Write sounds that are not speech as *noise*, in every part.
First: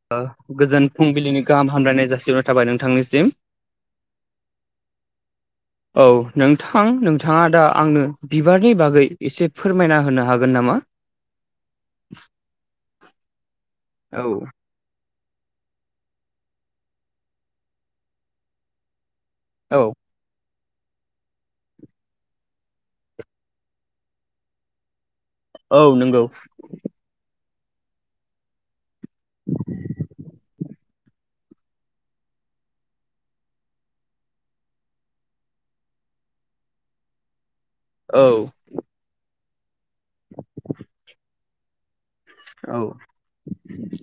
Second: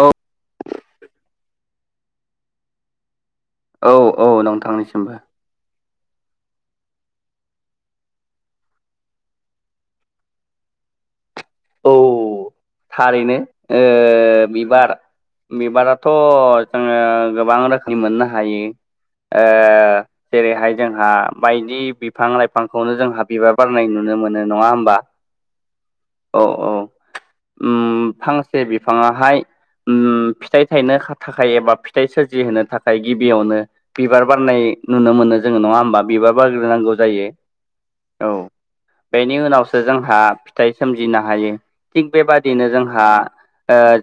औ गोजोन फुंबिलिनि गाहाम हामलायनाय जासिहरनाय थाबाय नोंथांनिसिम औ-औ नोंथांनिसिमबो औ नोंथां नोंथाङा दा आंनो बिबारनि बागै एसे फोरमायना होनो हागोन नामा औ थारैनो ओ औ बिबार बिबाराथ' जोङो गोबां रोखोमनि मोननो हायो औ जेरैहाय जोंहा बायदि बिफां लाइफांखौनो जोंहा बिबार बारनाय नुनो मोनो नङा होमबा औ नंगौ औ-औ फांसे बिफाङाहाय फिथाइ थायनो खा थाखाय एबा फिथाइ सोरजिहोनो थाखाय गिबियावनो बिबार बारनाय नुनो मोनो जोङो नङा होमबा बिबार बारग्रोनांगौ जायो औ बेनि उनावसो जोंहा फिथाइ सोमजिनो हायो थिग बेबादिनो औ जोंहा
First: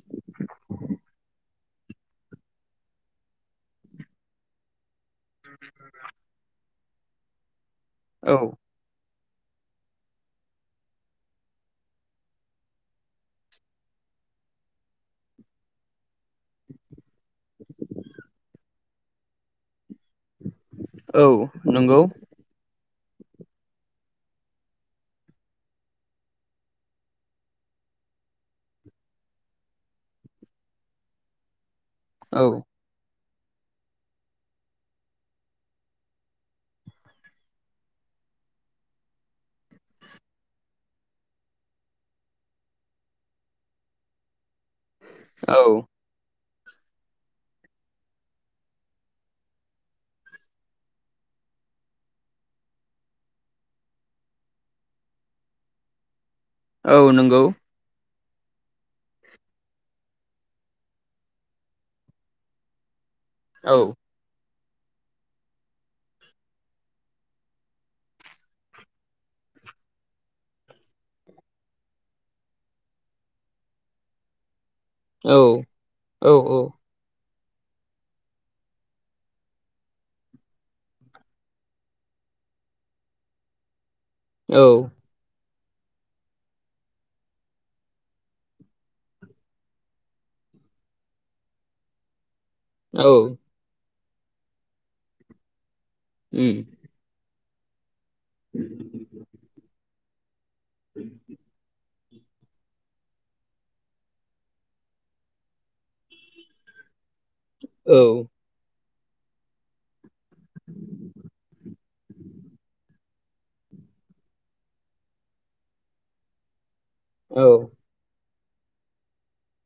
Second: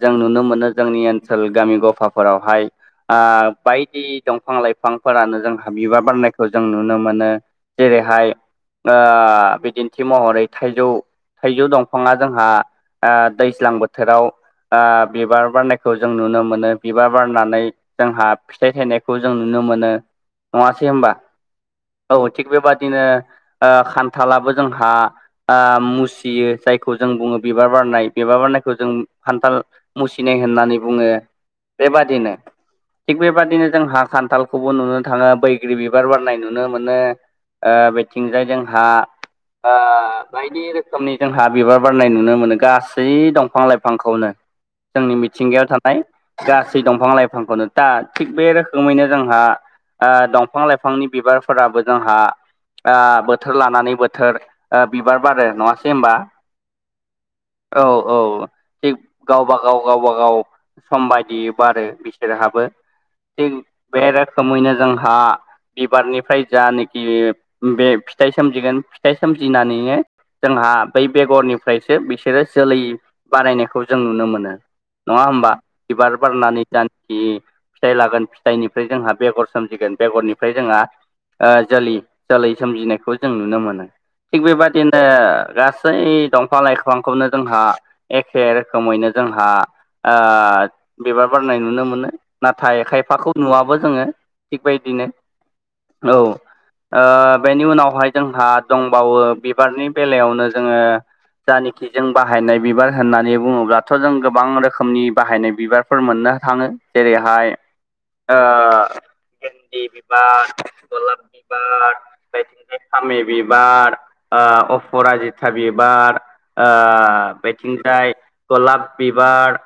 जों नुनो मोनो जोंनि ओनसोल गामि गफाफोरावहाय ओ बायदि दंफां लाइफां फोरानो जों हा बिबार बारनायखौ जों नुनो मोनो जेरैहाय औ बिदिन्थि महरै थाइजौ थाइजौ दं बिफाङा जोंहा दैज्लां बोथोराव बिबार बारनायखौ जों नुनो मोनो बिबार बारनानै जोंहा फिथाइ थायनायखौ जों नुनो मोनो नङासै होनबा औ नंगौ औ थिग बेबादिनो खान्थालाबो जोंहा मुसियो जाय खौ जों बुङो बिबार बारनाय बिबार बारनायखौ जों खान्थाल मुसिनाय होननानै बुङो बे बादिनो औ थिग बेबादिनो जों हा खान्थालखौबो नुनो थाङो बैग्रि बिबार बारनाय नुनो मोनो बेथिंजाय जोंहा बायदि रोखोमनि जोंहा बिबार बारनाय नुनो मोनो गासै दंफां लाइफांखौनो जोंनि औ मिथिंगायाव थानाय गासै दंफां लाइफांखौनो दा थिग बे रोखोमैनो जोंहा दंफां लाइफांनि बिबारफोराबो जोंहा बोथोर लानानै बोथोर बिबार बारो नङासै होमबा औ नंगौ औ-औ थिग गावब गाव गावबा गाव सम बायदियै बारो बिसोरहाबो थि औ बे रोखोमैनो जोंहा बिबारनिफ्राय जानेखि बे फिथाइ सोमजिगोन फिथाइ सोमजिनानैनो जोंहा बै बेगरनिफ्रायसो बिसोरो जोलै बारायनायखौ जों नुनो मोनो नङा औ होमबा बिबार बारनानै दान जि फिथाइ लागोन फिथाइनिफ्राय जोंहा बेगर सोमजिगोन बेगरनिफ्राय जोंहा जोलै जोलै सोमजिनायखौ जों नुनो मोनो थिग औ बेबादिनो गा सै दंफां लाइफांखौनो जोंहा एखे रोखोमैनो जोंहा ओ बिबार बारनाय नुनो मोनो नाथाय औ खायफाखौ नुवाबो जोङो थिग बायदिनो औ उम बेनि उनावहाय जोंहा दंबावो बिबारनि बेलायावनो जोङो जायनोखि जों बाहायनाय बिबार होननानै बुङोब्लाथ' जों गोबां रोखोमनि बाहायनाय बिबारफोर मोननो थाङो जेरै हाय औ ओ गेन्दि बिबार गलाब बिबार बेबायदिनो फामि बिबार अपराजित ता बिबार बेथिंजाय गलाब बिबार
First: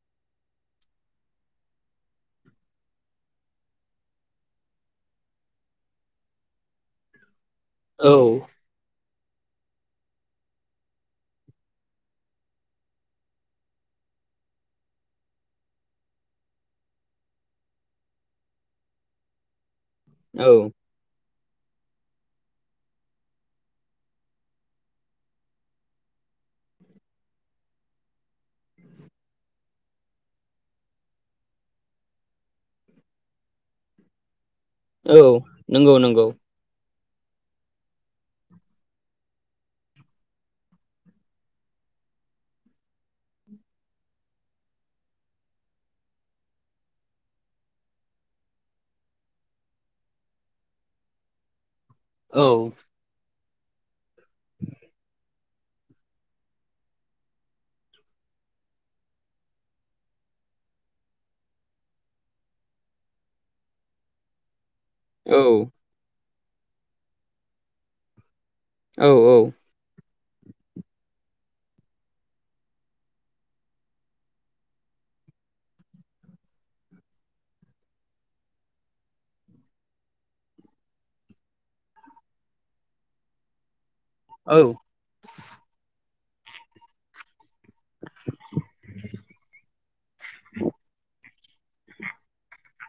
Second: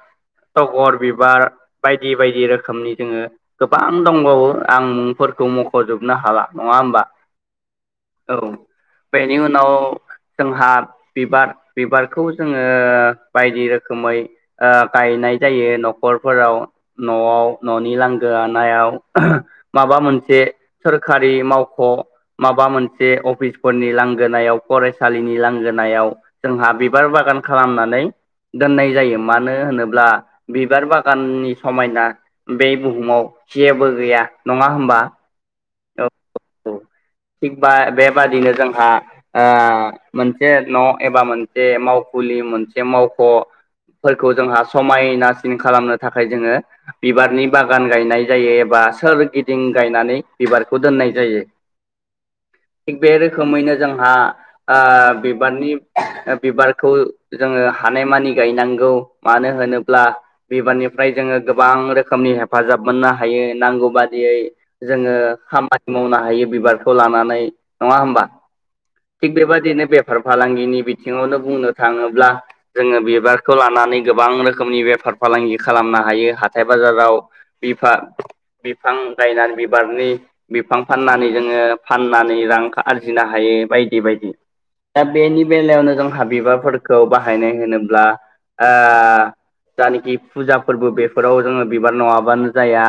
टगर बिबार बायदि बायदि रोखोमनि जोङो गोबां दंबावो आं मुंफोरखौ मख'जोबनो हाला नङा होमबा औ बेनि उनाव जोंहा बिबार बिबारखौ जोङो बायदि रोखोमै गायनाय जायो न'खरफोराव न'आव न'नि लांगोनायाव माबा मोन से औ सोरखारि मावख' माबा मोनसे अफिसफोरनि लांगोनायाव फराय सालिनि लांगोनायाव जोंहा बिबार बागान खालामनानै दोननाय जायो मानो होनोब्ला बिबार बागाननि समायना बे बुहुमाव जेबो गैया नङा होमबा औ नोंगौ औ नोंगौ औ थिग बा बेबादिनो जोंहा मोनसे न' एबा मोनसे मावखुलि मोनसे मावख' फोरखौ जोंहा समायनासिन खालामनो थाखाय जोङो बिबारनि बागान गायनाय जायो एबा सोरगिदिं गायनानै बिबारखौ दोननाय जायो औ थिग बे रोखोमैनो जोंहा बिबारनि बिबारखौ जोङो हानायमानि गायनांगौ मानो होनोब्ला बिबारनिफ्राय जोङो गोबां रोखोमनि हेफाजाब मोननो हायो नांगौ बादियै जोङो औ खामानि मावनो हायो बिबारखौ लानानै नङा होमबा औ थिग बेबादिनो बे बेफार फालांगिनि बिथिङावनो बुंनो थाङोब्ला जोङो बिबारखौ लानानै गोबां रोखोमनि बेफार फालांगि खालामनो हायो हाथाय बाजाराव बिफां बिफां गायनानै बिबारनि बिफां फाननानै जोङो फाननानै रां आरजिनो हायो बायदि बायदि औ दा बेनि बेलायावनो जोंहा बिबारफोरखौ बाहायनाय होनोब्ला ओ जानोखि फुजा फोरबो बेफोराव जोङो बिबार नङाबानो जाया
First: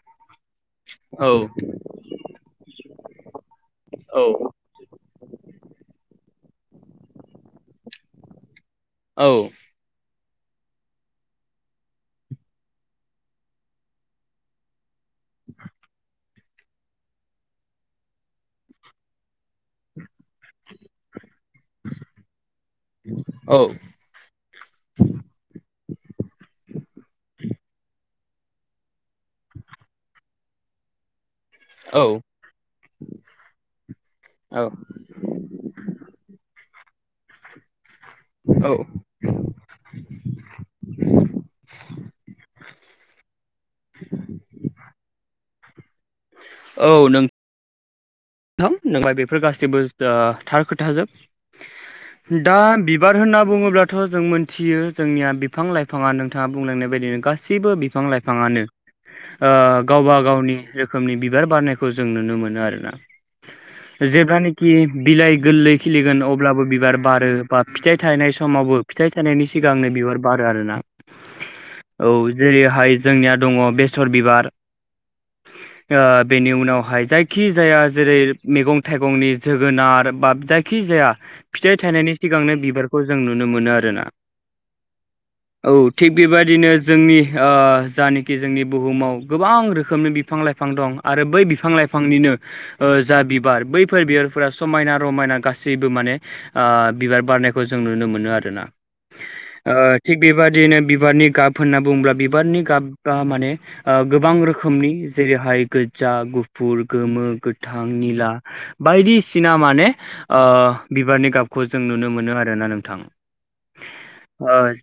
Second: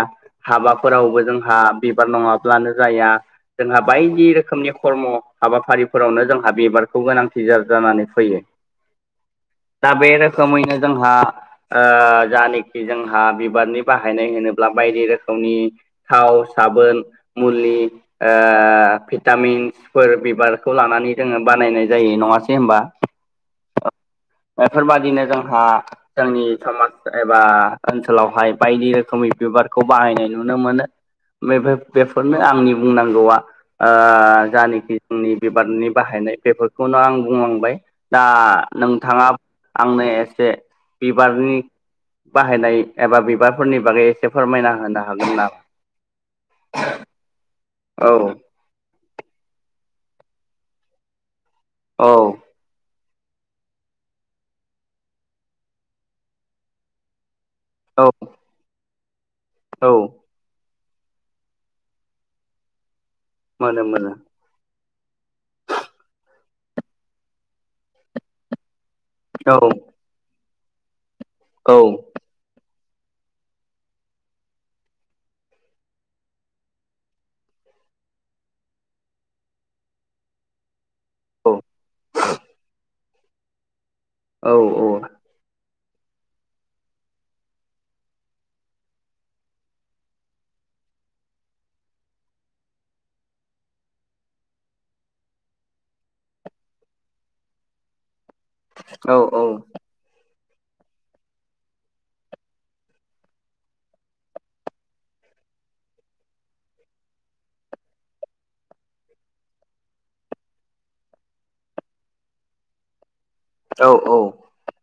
हाबाफोरावबो औ जोंहा बिबार नङाब्लानो जाया जोंहा बायदि रोखोम नि खर्म हाबाफारिफोरावनो जोंहा बिबारखौ गोनांथि जानानै फैयो औ दा बे रोखोमैनो जोंहा जानाखि जोंहा बिबारनि बाहायनाय होनोब्ला बायदि रोख खोमनि थाव साबोन मुलि ओ भिटामिन्सफोर बे बिबारखौ लानानै जोङो बानायनाय जायो नङासै होनबा बेफोरबादिनो जोंहा जोंनि समाज एबा ओनसोलावहाय बायदि रोखोमनि बिबारखौ बाहायनाय नुनो मोनो बे औ बेफोरनो आंनि बुंनांगौआ ओ औ जानोखि आंनि बिबारनि बाहायनाय बेफोरखौनो आं बुंलांबाय दा औ नोंथाङा आंनो एसे बिबारनि बाहायनाय एबा बिबारफोरनि बागै एसे फोरमायना होनो हागोन ना औ नों औ नोंथां बेफोर गासिबो थार खोथाजोब औ दा बिबार होनना बुङोब्लाथ' जों मोनथियो जोंनिया बिफां लाइफाङा नोंथाङा बुंलांनाय बायदिनो गास सैबो बिफां औ लाइफाङानो ओ औ गावबा गावनि जो रोखोमनि बिबार बारनायखौ जों नुनो मोनो आरो ना मोनो मोनो जेब्लानोखि बिलाइ गोरलै खिलिगोन अब्लाबो बिबार बारो बा फिथाइ थायनाय समावबो फिथाइ थायनायनि औ सिगांनो औ बिबार बारो आरोना औ औ जेरैहाय जोंनिया दङ बेसर बिबार ओ बेनि उनावहाय जायखि जाया जेरै मैगं थाइगंनि जोगोनार बा जायखिजाया फिथाइ थाइनायनि सिगांनो बिबार खौ जों नुनो मोनो आरोना औ-औ *inaudible* औ थिग बेबायदिनो जोंनि ओ जानोकि जोंनि बुहुमाव गोबां रोखोमनि बिफां लाइ बिफां दं आरो बै बिफां लाइफांनिनो ओ जा बिबार बैफोर बिबारफोरा समायना रमायना गासैबो माने ओ‌ बिबार बारनायखौ जों नुनो मोनो आरोना औ-औ ओ थिग बेबदिनो बिबारनि गाब होनना बुङोब्ला बिबारनि गाबा माने ओ गोबां रोखोमनि जेरैहाय गोज्जा गुफुर गोमो गोथां निला बायदिसिना माने ओ बिबारनि गाबखौ जों नुनो मोनो आरोना नोंथां। औ-औ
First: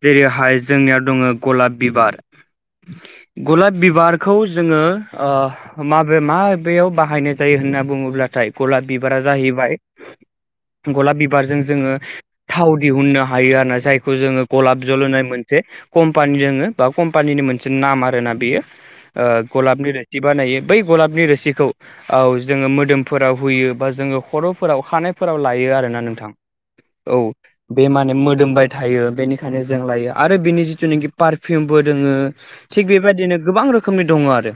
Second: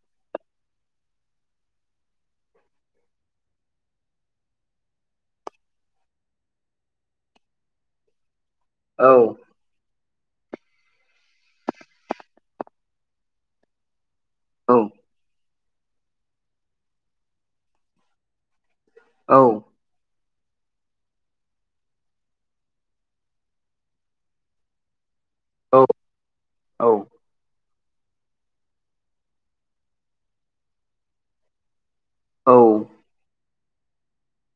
जेरैहाय जोंनियाव दङो गलाब बिबार गलाब बिबारखौ जोङो ओ माबे माबेयाव बाहायनाय जायो होनना बुङोब्लाथाय गलाब बिबारा औ जाहैबाय गलाब बिबारजों जोङो थाव दिहुननो हायो आरोना जाय खौ जोङो गलाब जल होनाय मोन से कम्पानि दोङो बा कम्पानिनि मोनसे नाम आरोना बेयो ओ औ औ गलाब मेरे बिदि बानायो बै गलाबनि रोसिखौ औ जोङो मोदोमफोराव होयो बा जोङो खर'फोराव खानाय फोराव लायो औ आरोना नोंथां औ बे माने मोदोमबाय थायो बेनिखायनो जों लायो आरो बिनि जितुनोखि पारफिउमबो दङो औ थिग बेबायदिनो गोबां रोखोमनि दङ आरो।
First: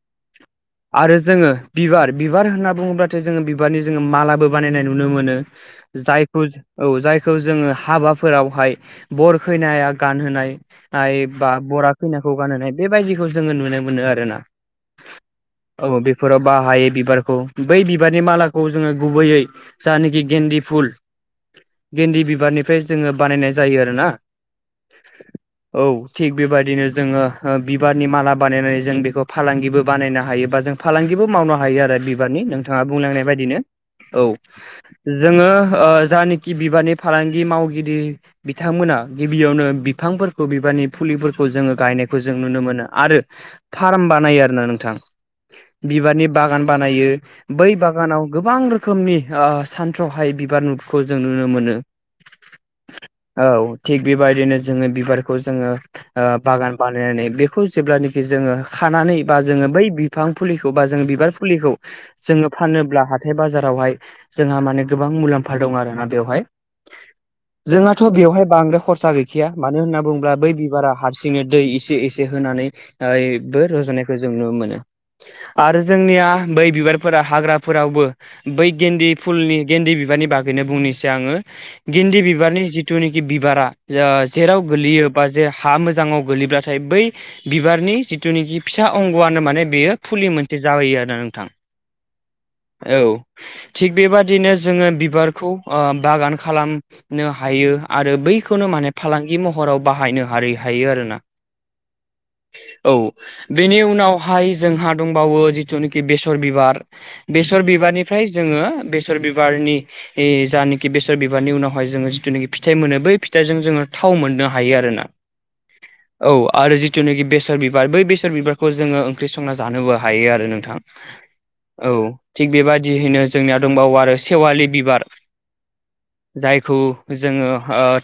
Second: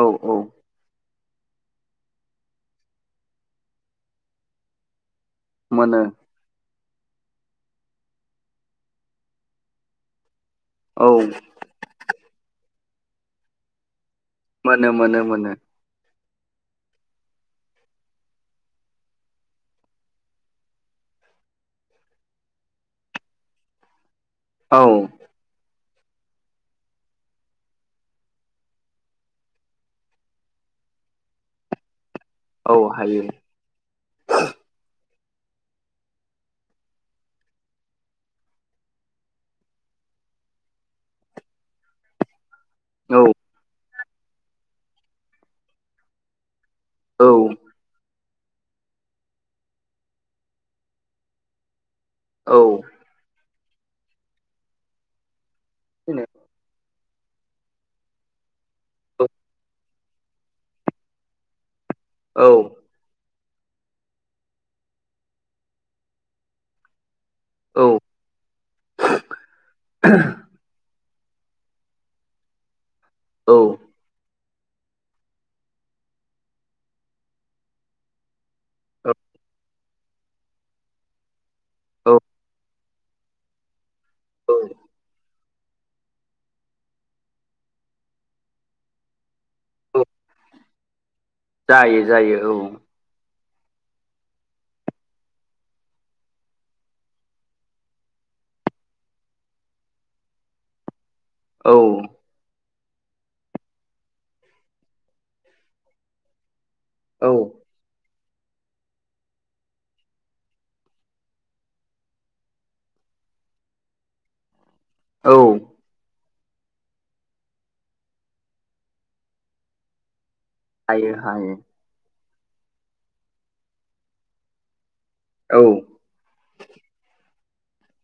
औ-औ आरो जोङो बिबार बिबार होनना बुङोब्लाथाय जोङो बिबारनि जोङो मालाबो बानायनाय नुनो मोनो। मोनो जाय खौ जायखौ जोङो हाबाफोरावहाय बर खैनाया गानहोनाय औ हाय बा बरा खैनाखौ गानहोनाय बेबायदिखौ जोङो नुनो मोनो आरोना मोनो मोनो मोनो औ बेफोराव बाहायो बिबारखौ बै बिबारनि मालाखौ जोङो गुबैयै जानोखि गेन्दि फुल गेन्दि बिबारनिफ्राय जोङो बानायनाय जायो आरोना औ औ थिग बेबायदिनो जोङो बिबारनि माला बानायनानै जों बेखौ फालांगिबो बानायनो हायो बा जों फालांगिबो मावनो हायो आरो बिबारनि औ नोंथाङा हायो बुंलांनाय बायदिनो औ जोङो ओ जानोकि बिबारनि फालांगि मावगिरि बिथांमोना गिबियावनो बिफांफोरखौ बिबारनि फुलिफोरखौ जोङो गायनायखौ जों नुनो मो नों आरो औ फाराम बानायो आरोना नोंथां बिबारनि बागान बानायो औ बै बागानाव गोबां रो खोमनि ओ सानथ्राहायि बिबार नु खौ जों नुनो मोनो औ औ थिग बेबायदिनो जोङो बिबारखौ जोङो ओ बागान बा नानै बेखौ जेब्लानोखि जोङो खानानै बा जोङो बै बिफां फुलिखौ बा जों बिबार फुलिखौ जोङो औ फानोब्ला हा हाथाइ बाजारावहाय जोंहा माने गोबां मुलाम्फा दं आरो ना बेवहाय औ जोंहाथ' बेवहाय बांद्राय खरसा गैखाया मानो होनना बुङोब्ला बै बिबारा हारसिङै दै एसे एसे औ होनानैबो रज'नायखौ जों नुनो मोनो आरो जोंनिया बै बिबारफोरा हाग्राफोरावबो बै गेन्दि फुलनि गेन्दि बिबारनि बागैनो बुंनोसै आङो गिन्दि बिबारनि जिथुनाखि बिबारा जेराव गोलैयो बा जे हा मोजाङाव गोलैब्लाथाय बै बिबारनि जिथुनिखि फिसा अंग'आनो माने बेयो फुलि मोनसे जाबोयो आरो नोंथां जायो जायो औ थिग बेबादिनो जोङो बिबारखौ बागान खालाम हायो आरो बैखौनो माने फालांगि महराव बाहायनो हा हायो आरोना औ औ बेनि उनावहाय जोंहा दंबावो जिथुनिखि बेसर बिबार औ बेसर बिबारनिफ्राय जोङो बेसर बिबारनि ए जानोखि बेसर बिबारनि उनावहाय जोङो जिथुनाखि फिथाइ मोनो बै फिथाइजों जोङो थाव मोननो हायो आरोना औ औ आरो जिथुनाखि बेसर बिबार बै बेसर बिबारखौ जोङो ओंख्रि संना जानोबो हायो आरो नोंथां हायो हायो औ थिग बेबायदियैनो जोंनिया दंबावो आरो सेवालि बिबार औ जायखौ जोङो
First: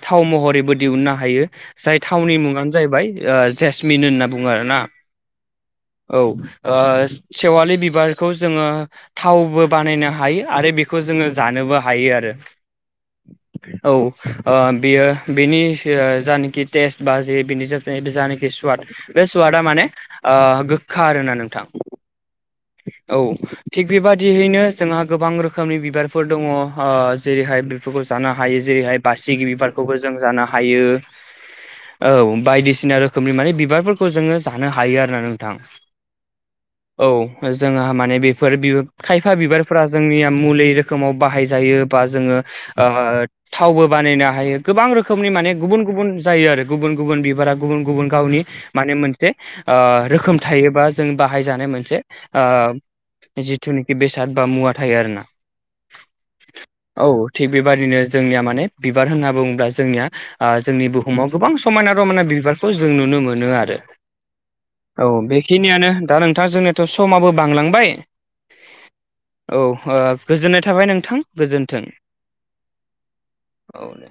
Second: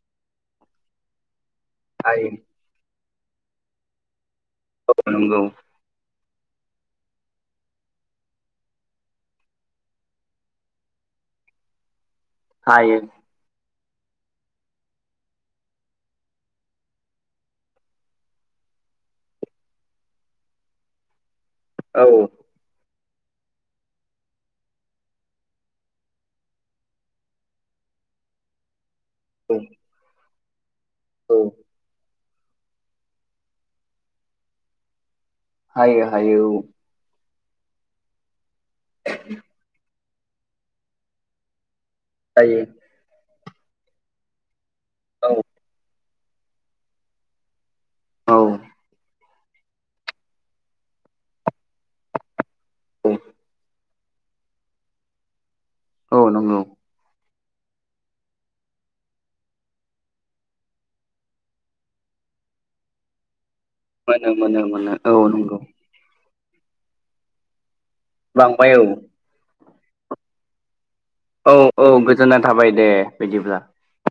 थाव महरैबो दिहुुननो हायो जाय हायो थावनि मुङानो जाहैबाय जेसमिन होनना बुङो आरोना नंगौ औ सेवालि बिबारखौ जोङो थावबो बानायनो हायो आरो बेखौ जोङो जानोबो हायो आरो हायो *inaudible* औ बियो बेनि जानोखि टेस्ट बा जे बेनि जानाखि स्वाद बे सुवादा माने गोखा आरोना नोंथां औ औ थिग बेबादियैनो जोंहा गोबां रोखोमनि बिबारफोर दङ जेरैहाय बेफोरखौ जानो हायो जेरैहाय बासिगिरि औ बिबारखौबो जों जानो हायो औ औ बायदिसिना रोखोमनि माने बिबारफोरखौ जोङो जानो हायो आरो ना नोंथां हायो हायो औ औ जोंहा माने बेफोर खायफा बिबारफोरा जोंनिया मुलि रोखोमाव बाहायजायो बा जोङो हायो थावबो बानायनो हायो गोबां रोखोमनि औ माने गुबुन गुबुन जायो आरो गुबुन गुबुन बिबारा गुबुन गुबुन गावनि औ माने मोनसे रोखोम थायोबा जों बाहाय जानाय मोनसे औ जिथुनाखि बेसाद बा मुवा थायो आरो ना औ नंगौ औ थिग बेबादिनो जोंनिया माने बिबार होनना बुङोब्ला जोंनिया जोंनि बुहुमाव गोबां समायना रमायना बिबारखौ जों नुनो मोनो आरो मोनो मोनो मोनो औ बेखिनियानो दा नोंथां जोंनिथ' समाबो बांलांबाय बांबाय औ औ गोजोननाय थाबाय नोंथां गोजोन्थों औ-औ गोजोना थाबाय दे बिदिब्ला औ दे